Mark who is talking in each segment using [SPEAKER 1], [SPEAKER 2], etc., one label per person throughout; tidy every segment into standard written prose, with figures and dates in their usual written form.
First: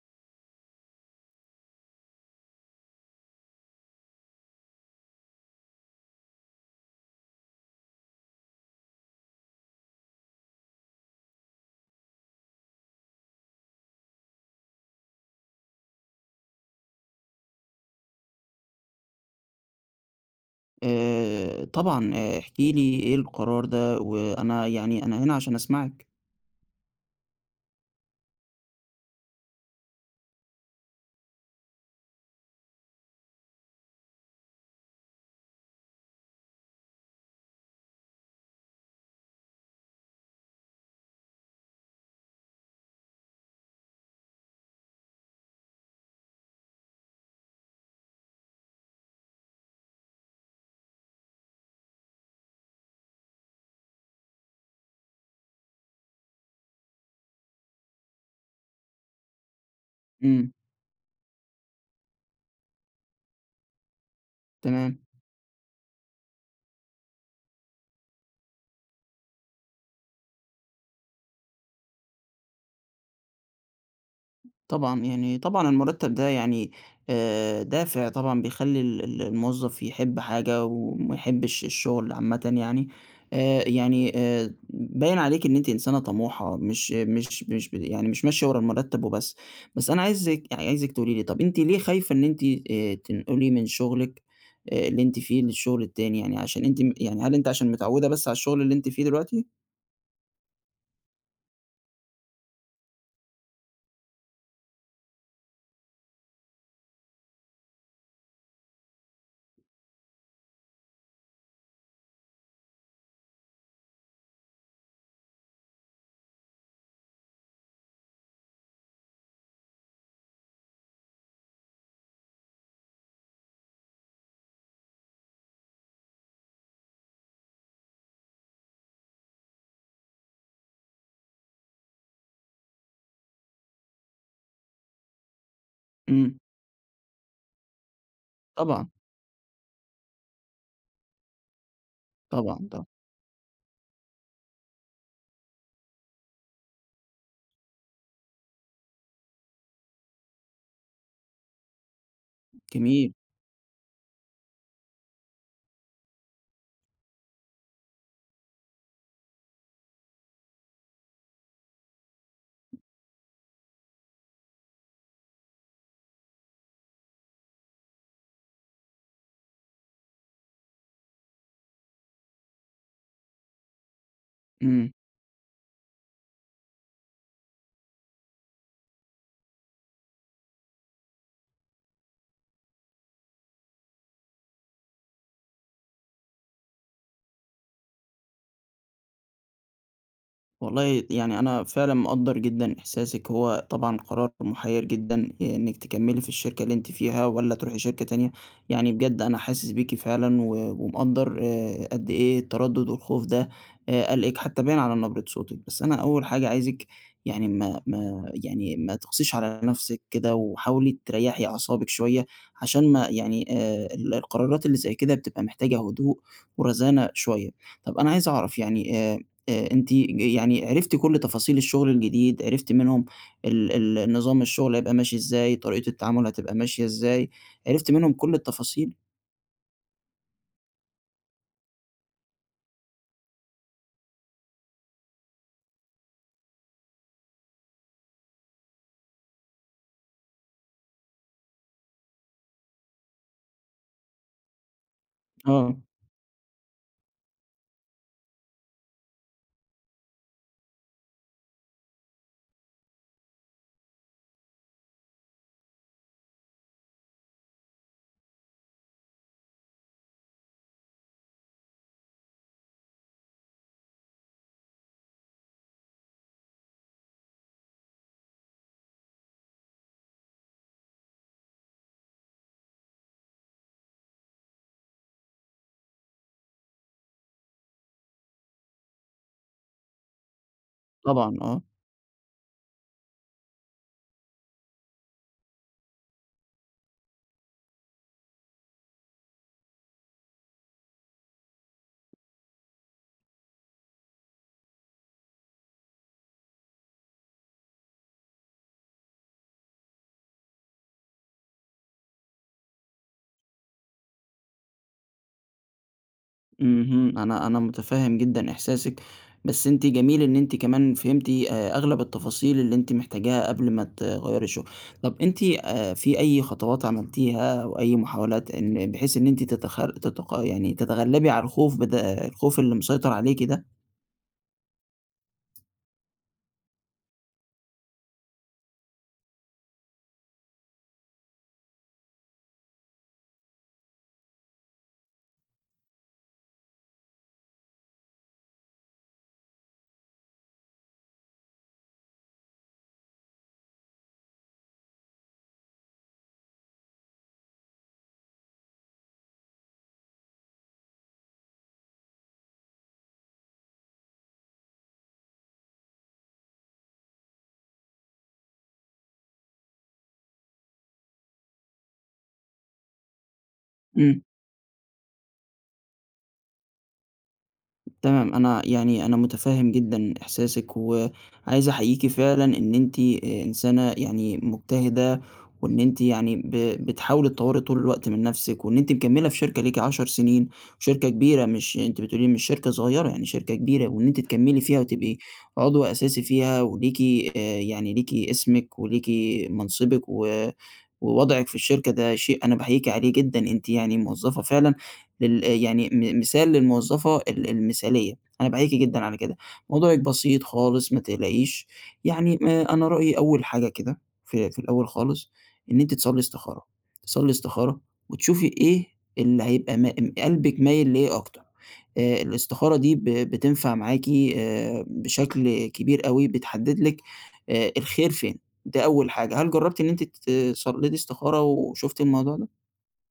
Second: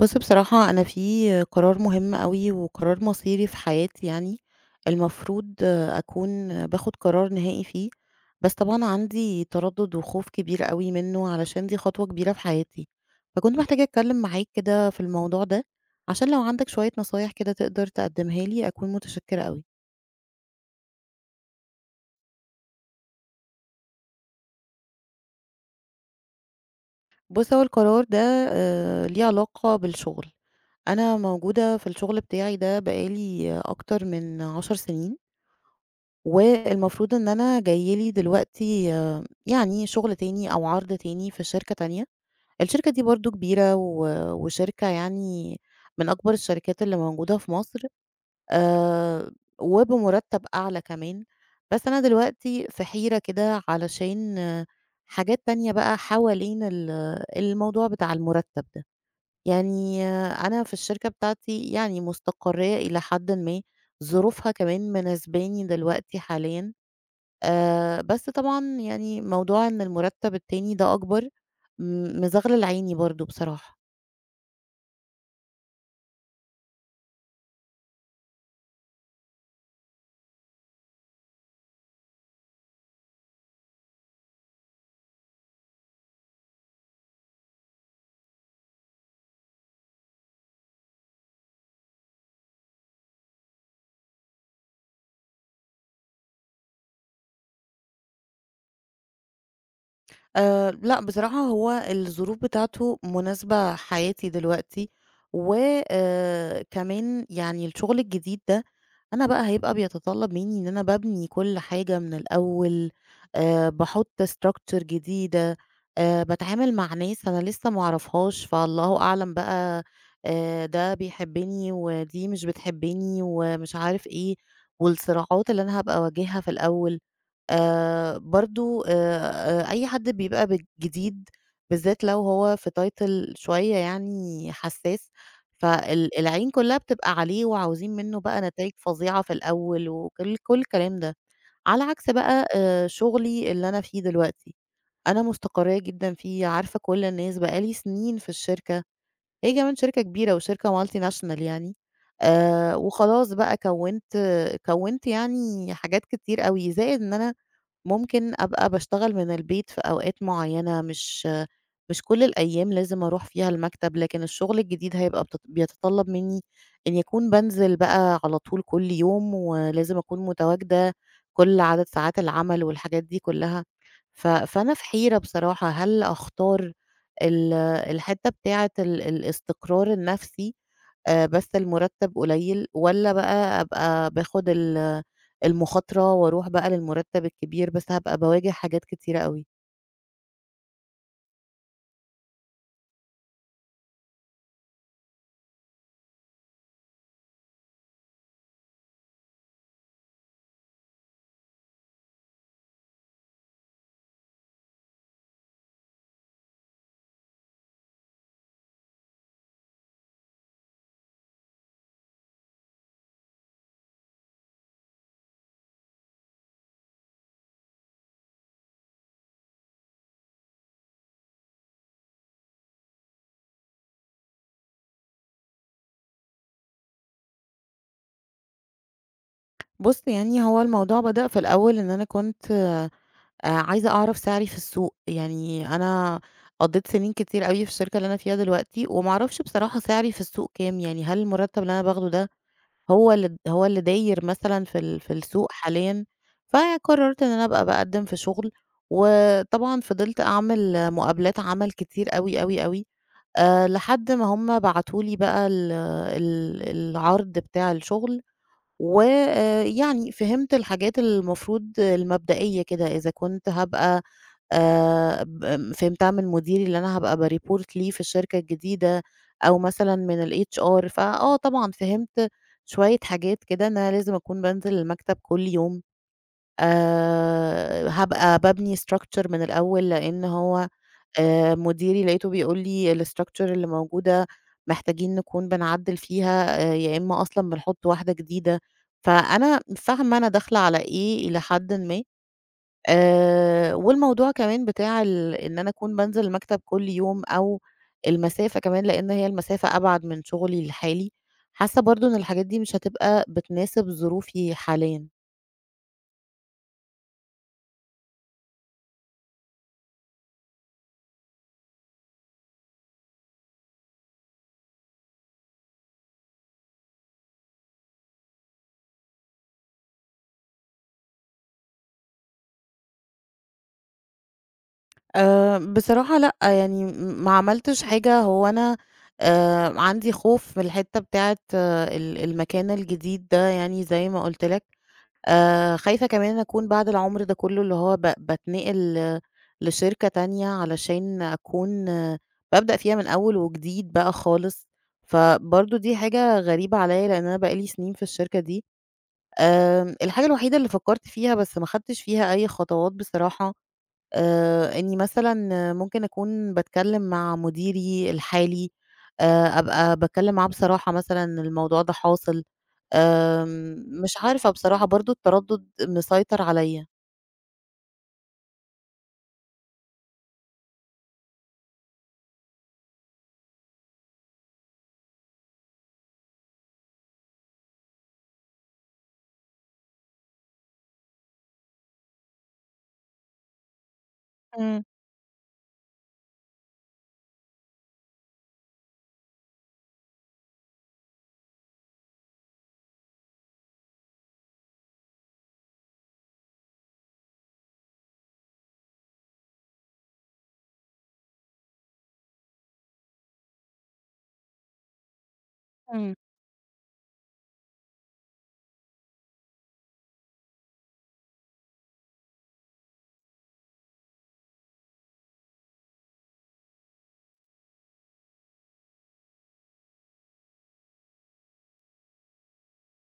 [SPEAKER 1] بُص، بصراحة أنا في قرار مهم أوي، وقرار مصيري في حياتي يعني، المفروض أكون باخد قرار نهائي فيه، بس طبعًا عندي تردد وخوف كبير أوي منه، علشان دي خطوة كبيرة في حياتي، فكنت محتاجة أتكلم معاك كده في الموضوع ده، عشان لو عندك شوية نصايح كده تقدر تقدمها لي أكون متشكرة أوي.
[SPEAKER 2] طبعًا، احكِ لي إيه القرار ده، وأنا أنا هنا عشان أسمعِك.
[SPEAKER 1] بُص، هو القرار ده ليه علاقة بالشغل، أنا موجودة في الشغل بتاعي ده بقى لي أكتر من 10 سنين. والمفروض إن أنا جاي لي دلوقتي آه، يعني شغل تاني أو عرض تاني في شركة تانية، الشركة دي برضه كبيرة وشركة يعني من أكبر الشركات اللي موجودة في مصر، آآ وبمرتب أعلى كمان، بس أنا دلوقتي في حيرة كده علشان آه، حاجات تانية بقى حوالين الموضوع بتاع المرتب ده، يعني آه،
[SPEAKER 2] إمم،
[SPEAKER 1] أنا في الشركة بتاعتي يعني مستقرية إلى حدٍ ما، ظروفها كمان
[SPEAKER 2] تمام.
[SPEAKER 1] مناسباني دلوقتي حاليًا. بس طبعًا يعني موضوع إن المرتّب التاني ده أكبر مزغلل عيني برضه بصراحة.
[SPEAKER 2] طبعًا، يعني طبعًا المُرتّب ده يعني دافع طبعًا بيخلّي ال ال الموظّف يحب حاجة وما يحبّش الشُغل عامةً يعني. يعني باين عليكِ إن أنتِ إنسانة طموحة، مش مش مش ب يعني مش ماشية ورا المُرتّب وبس. بس أنا عايزِك تقولي لي طَب أنتِ ليه خايفة إن أنتِ تنقلي من شُغلِك اللي أنتِ فيه للشُغل التاني يعني عشان أنتِ م يعني هل أنتِ عشان متعوّدة بس على الشُغل اللي أنتِ فيه دلوقتي؟
[SPEAKER 1] لأ، بصراحة هو الظروف بتاعته مناسبة حياتي دلوقتي، و كمان يعني الشغل الجديد ده أنا بقى هيبقى بيتطلب منّي إن أنا بابني كل حاجة من الأول، باحط structure جديدة، باتعامل مع ناس أنا لسه ما أعرفهاش، فالله أعلم بقى ده بيحبني ودي مش بتحبني ومش عارف إيه، والصراعات اللي أنا هابقى أواجهها في الأول. برضه أي حد بيبقى جديد بالذات لو هو في title شوية يعني حساس، فال
[SPEAKER 2] إمم،
[SPEAKER 1] العين كلّها بتبقى عليه وعاوزين منّه بقى نتايج
[SPEAKER 2] طبعًا،
[SPEAKER 1] فظيعة في الأول وكل الكلام ده، على عكس بقى
[SPEAKER 2] طبعًا، طبعًا.
[SPEAKER 1] شغلي اللي أنا فيه دلوقتي، أنا مستقرّية جدًا فيه، عارفة كل الناس، بقى لي سنين في الشركة، هي كمان شركة كبيرة وشركة multinational يعني،
[SPEAKER 2] جميل،
[SPEAKER 1] وخلاص بقى كوّنت يعني حاجات كتير أوي، زائد إن أنا ممكن أبقى باشتغل من البيت في أوقات معيّنة، مش كل الأيام لازم أروح فيها المكتب، لكن الشغل الجديد هيبقى بيتطلب منّي إني أكون بانزل بقى على طول كل يوم، ولازم أكون متواجدة كل عدد ساعات العمل والحاجات دي كلّها، فأنا في
[SPEAKER 2] إمم.
[SPEAKER 1] حيرة بصراحة، هل أختار الحتّة بتاعة ال الاستقرار النفسي، بس المُرتّب قليل، والّا بقى أبقى باخد ال المخاطرة وأروح بقى للمُرتّب الكبير، بس هابقى باواجه حاجات كتيرة أوي.
[SPEAKER 2] والله يعني أنا فعلًا مقدّر جدًا إحساسِك، هو طبعًا قرار محيّر جدًا آه، إنِّك تكمّلي في الشركة اللي أنتِ فيها والّا تروحي شركة تانية، يعني بجد أنا حاسس بيكِ فعلًا ومقدّر قد إيه التردُّد والخوف ده قلقِك حتّى باين على نبرة صوتِك، بس أنا أول حاجة عايزِك يعني ما تقسيش على نَفْسِك كده وحاولي تريّحي أعصابِك شوية عشان ما يعني ال القرارات اللي زي كده بتبقى محتاجة هدوء ورزانة شوية. طَب أنا عايز أعرف يعني أنتِ يعني عرفتِ كل تفاصيل الشغل الجديد، عرفتِ منهم ال ال نظام الشغل هيبقى ماشي إزاي، طريقة التعامل هتبقى ماشية إزاي، عرفتِ منهم كل التفاصيل؟
[SPEAKER 1] بُص، يعني هو الموضوع بدأ في الأول إن أنا كنت عايزة أعرف سعري في السوق، يعني أنا قضيت سنين كتير أوي في الشركة اللي أنا فيها دلوقتي، وما أعرفش بصراحة سعري في السوق كام، يعني هل المُرتّب اللي أنا باخده ده هو اللي داير مثلًا في ال في السوق
[SPEAKER 2] آه.
[SPEAKER 1] حاليًا، فقررت إن أنا أبقى باقدّم في شغل، وطبعًا فضلت أعمل مقابلات عمل كتير أوي، أوي، أوي، لحد ما هُم بعتوا لي بقى ال ال العرض بتاع الشغل، ويعني فهمت الحاجات المفروض المبدئية كده إذا كنت هابقى ب فهمتها من مديري اللي أنا هابقى بReport ليه في الشركة الجديدة أو مثلًا من الHR فآه، طبعًا فهمت شوية حاجات كده إن أنا لازم أكون بانزل المكتب كل يوم، هابقى بابني structure من الأول لإن هو
[SPEAKER 2] طبعًا آه،
[SPEAKER 1] مديري لقيته بيقول لي الstructure اللي موجودة محتاجين نكون بنعدّل فيها يا إما أصلًا بنحط واحدة جديدة، فأنا فاهمة أنا داخلة على إيه إلى حدٍ ما، والموضوع كمان بتاع ال إن أنا أكون بانزل المكتب كل يوم أو المسافة كمان لإن هي المسافة أبعد من شغلي الحالي، حاسة برضه إن الحاجات دي مش هتبقى بتناسب ظروفي حاليًا.
[SPEAKER 2] اهم، أنا متفهم جدًا إحساسِك، بس أنتِ جميل إن أنتِ كمان فهمتِ أغلب التفاصيل اللي أنتِ محتاجاها قبل ما تغيّري الشغل. طب أنتِ في أي خطوات عملتيها أو أي محاولات إن بحيث إن أنتِ تتخ تتق يعني تتغلبي على الخوف اللي مسيطر عليكِ ده؟
[SPEAKER 1] بصراحة لأ، يعني ما عملتش حاجة، هو أنا عندي خوف من الحتّة بتاعة أه ال المكان الجديد ده يعني زي ما قُلت لك، خايفة كمان أكون بعد العمر ده كلّه اللي هو باتنقل لشركة تانية علشان أكون آه، بابدأ فيها من أول وجديد بقى خالص، فبرضه دي حاجة غريبة عليّا لإن أنا بقى لي سنين في الشركة دي. الحاجة الوحيدة اللي فكّرت فيها بس ما خدتش فيها أي خطوات بصراحة إنّي مثلًا ممكن أكون باتكلّم مع مديري الحالي، أبقى باتكلّم معاه بصراحة مثلًا الموضوع ده حاصل. مش
[SPEAKER 2] إمم.
[SPEAKER 1] عارفة بصراحة برضه التردُّد مسيطر عليّا.
[SPEAKER 2] تمام، أنا يعني أنا متفهم جدًا إحساسِك، وعايز أحييكِ فعلًا إن أنتِ إنسانة يعني مجتهدة، وإن أنتِ يعني ب بتحاولي تطوّري طول الوقت من نفسِك، وإن أنتِ مكمّلة في شركة ليكِ 10 سنين، وشركة كبيرة مش أنتِ بتقولي لي مش شركة صغيرة، يعني شركة كبيرة، وإن أنتِ تكمّلي فيها
[SPEAKER 1] إمم،
[SPEAKER 2] وتبقي عضو أساسي فيها، وليكِ يعني ليكِ اسمِك وليكِ منصبِك ووضعِك في الشركة، ده شيء أنا باحييكِ عليه جدًا، أنتِ يعني موظفة فعلًا لل يعني م مثال للموظفة المثالية، أنا بأحييكِ جدًا على كده. موضوعِك بسيط خالص ما تقلقيش، يعني أنا رأيي أول حاجة كده في الأول خالص إن أنتِ
[SPEAKER 1] إمم.
[SPEAKER 2] تصلّي استخارة، تصلّي استخارة وتشوفي إيه اللي هيبقى ما م قلبِك مايل لإيه أكتر. الاستخارة دي بتنفع معاكِ بشكل كبير أوي، بتحدد لِك الخير فين، ده أول حاجة. هل جرّبتِ إن أنتِ صليتِ استخارة وشُفتِ الموضوع ده؟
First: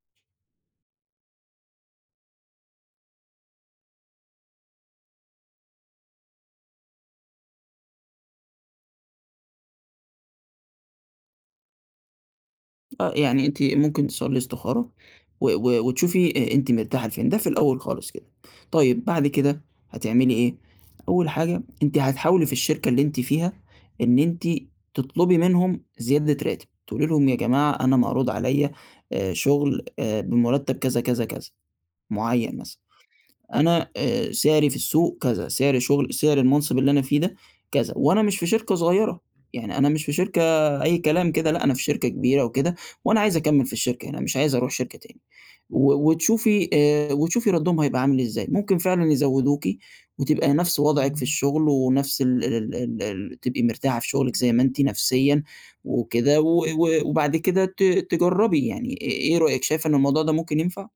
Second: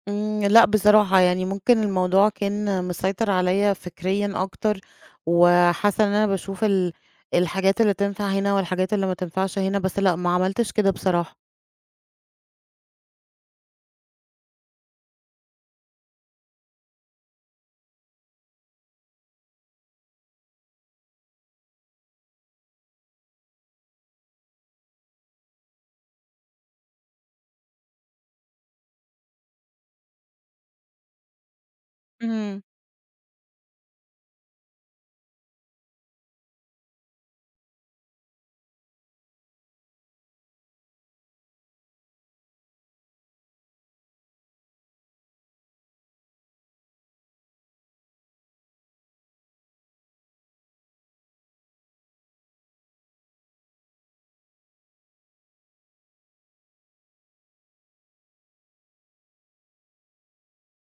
[SPEAKER 1] إمم، لأ، بصراحة يعني ممكن الموضوع كان مسيطر عليّا فكريًا أكتر، وحاسّة إن أنا باشوف ال الحاجات اللي تنفع هنا والحاجات اللي ما تنفعش هنا، بس لأ، ما عملتش كده بصراحة.
[SPEAKER 2] آه، يعني أنتِ ممكن تصلّي استخارة و و وتشوفي أنتِ مرتاحة لفين، ده في الأول خالص كده. طيب بعد كده هتعملي إيه، أول حاجة أنتِ هتحاولي في الشركة اللي أنتِ فيها إن أنتِ تطلبي منهم زيادة راتب، تقولي لهم يا جماعة أنا معروض عليَّ شغل بمرتب كذا، كذا، كذا معيّن
[SPEAKER 1] إمم.
[SPEAKER 2] مثلًا. أنا سعري في السوق كذا، سعر شغل سعر المنصب اللي أنا فيه ده كذا، وأنا مش في شركة صغيرة، يعني أنا مش في شركة أي كلام كده، لأ أنا في شركة كبيرة وكده، وأنا عايز أكمّل في الشركة هنا، مش عايز أروح شركة تاني، وتشوفي وتشوفي ردّهم هيبقى عامل إزاي، ممكن فعلًا يزوّدوكِ وتبقى نفْس وضعِك في الشغل ونفْس ال ال ال ال تبقي مرتاحة في شغلِك زي ما أنتِ نفسيًا وكده، و و وبعد كده تجرّبي يعني إيه رأيِك شايفة إن الموضوع ده ممكن ينفع؟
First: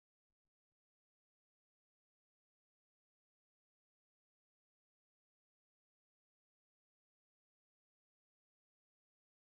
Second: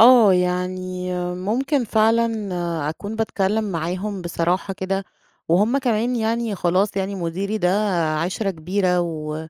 [SPEAKER 1] آه، يعني ممكن فعلًا أكون باتكلّم معاهم بصراحة كده، وهُم كمان يعني خلاص يعني مديري ده عِشرة كبيرة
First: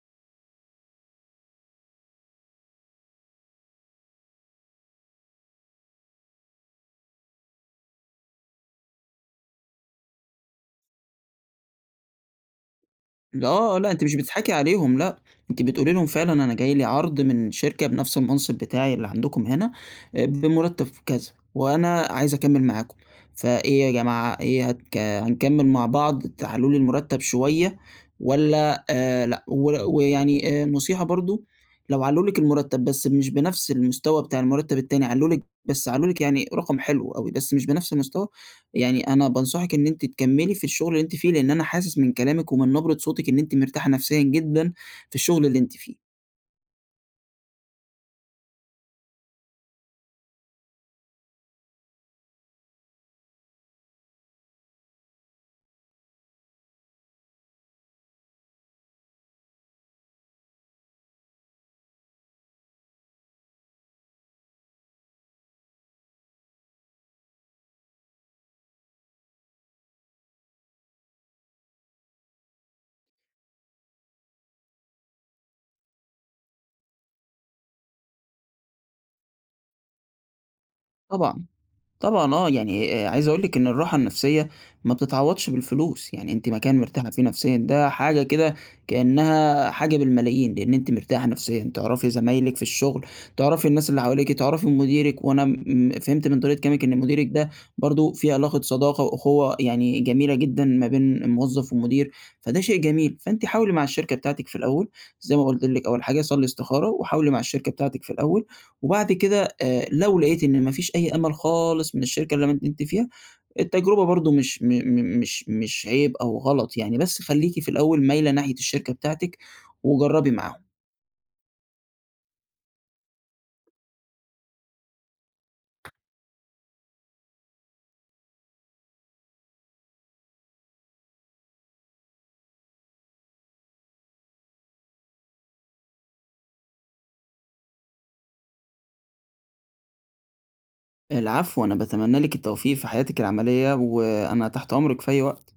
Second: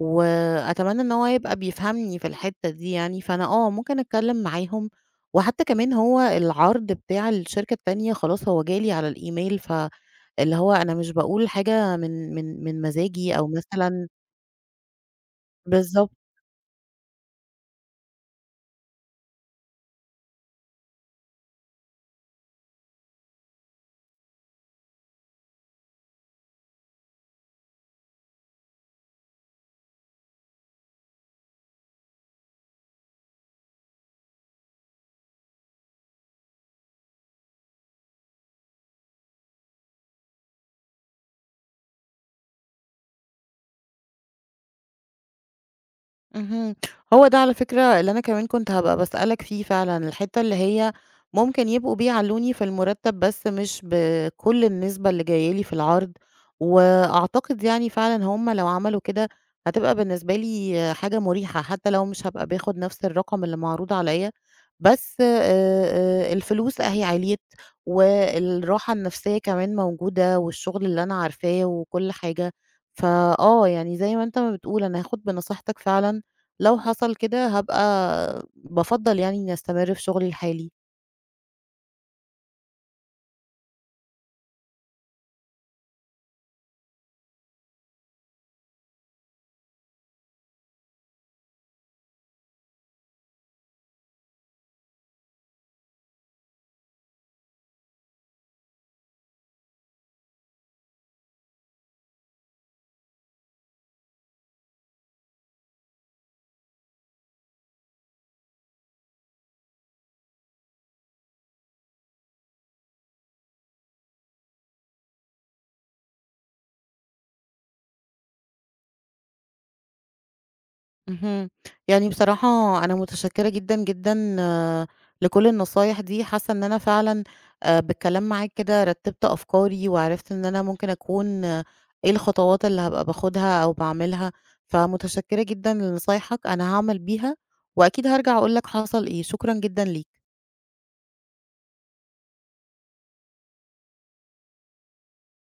[SPEAKER 1] وأتمنى إن هو يبقى بيفهمني في الحتّة دي يعني، فأنا آه، ممكن أتكلّم معاهم، وحتى كمان هو العرض بتاع الشركة التانية خلاص هو جالي على الإيميل، فاللي هو أنا مش باقول حاجة من مزاجي
[SPEAKER 2] لأ،
[SPEAKER 1] أو
[SPEAKER 2] آه، لأ، أنتِ
[SPEAKER 1] مثلًا
[SPEAKER 2] مش بتضحكي عليهم لأ، أنتِ بتقولي لهم
[SPEAKER 1] بالضبط.
[SPEAKER 2] فعلًا أنا جاي لي عرض من شركة بنفس المنصب بتاعي اللي عندكم هنا بمرتب كذا، وأنا عايزة أكمّل معاكم، فإيه يا جماعة إيه هتك هنكمّل مع بعض تعالوا لي المرتب شوية والّا لأ، ويعني نصيحة برضه لو علّوا لِك المرتب بس مش بنفس المستوى بتاع المرتب التاني، علّوا لِك يعني رقم حلو أوي، بس مش بنفس المستوى يعني أنا بانصحِك إن أنتِ تكمّلي في الشغل اللي أنتِ فيه، لإن أنا حاسس من كلامِك ومن نبرة صوتِك إن أنتِ مرتاحة نفسيًا جدًا في الشغل اللي أنتِ فيه،
[SPEAKER 1] اهم. هو ده على فكرة اللي أنا كمان كنت هابقى باسألك فيه فعلًا، الحتّة اللي هي ممكن يبقوا بيعلّوني في المرتّب بس مش بكل النسبة اللي جاية لي في العرض، وأعتقد يعني فعلًا هم لو عملوا كده هتبقى بالنسبة لي حاجة مُريحة، حتّى لو مش هابقى باخد نفس الرقم اللي معروض عليّا، بس الفلوس أهي عِليِت والراحة النفسية كمان موجودة والشغل اللي أنا عارفاه وكل حاجة، فآه، يعني زي ما أنت ما بتقول أنا هاخد بنصيحتك فعلًا لو حصل كده هابقى بافضّل يعني إني أستمر في شغلي الحالي.
[SPEAKER 2] طبعًا. طبعًا آه، يعني عايز أقول لِك إن الراحة النفسية ما بتتعوّضش بالفلوس، يعني أنتِ مكان مرتاحة فيه نفسيًا ده حاجة كده كإنها حاجة بالملايين، لإن أنتِ مرتاحة نفسيًا، تعرفي زمايلِك في الشغل، تعرفي الناس اللي حواليكِ، تعرفي مديرِك، وأنا فهمت من طريقة كلامِك إن مديرِك ده برضه في علاقة صداقة وأخوة يعني جميلة جدًا ما بين موظف ومدير، فده شيء جميل، فأنتِ حاولي مع الشركة بتاعتِك في الأول زي ما قُلت لِك أول حاجة صلّي استخارة، وحاولي مع الشركة بتاعتِك في الأول وبعد كده لو لقيت إن ما فيش أي أمل خالص من الشركة اللي أنا قدمت فيها، التجربة برضه مش م م مش مش عيب أو غلط يعني، بس خلّيكِ في الأول مايلة ناحية الشركة بتاعتِك وجرّبي معاهم.
[SPEAKER 1] اهم. يعني بصراحة أنا متشكّرة جدًا، جدًا آه، لكل النصايح دي، حاسّة إن أنا فعلًا بالكلام معاك كده رتّبت أفكاري وعرفت إن أنا ممكن أكون آه، إيه الخطوات اللي هابقى باخُدها أو باعملها، فمتشكّرة جدًا لنصايحك، أنا هاعمل بيها وأكيد هارجع أقول لك حصل إيه، شكرًا جدًا ليك.
[SPEAKER 2] العفو، أنا باتمنى لِك التوفيق في حياتِك العملية، وأنا تحت أمرِك في أي وقت.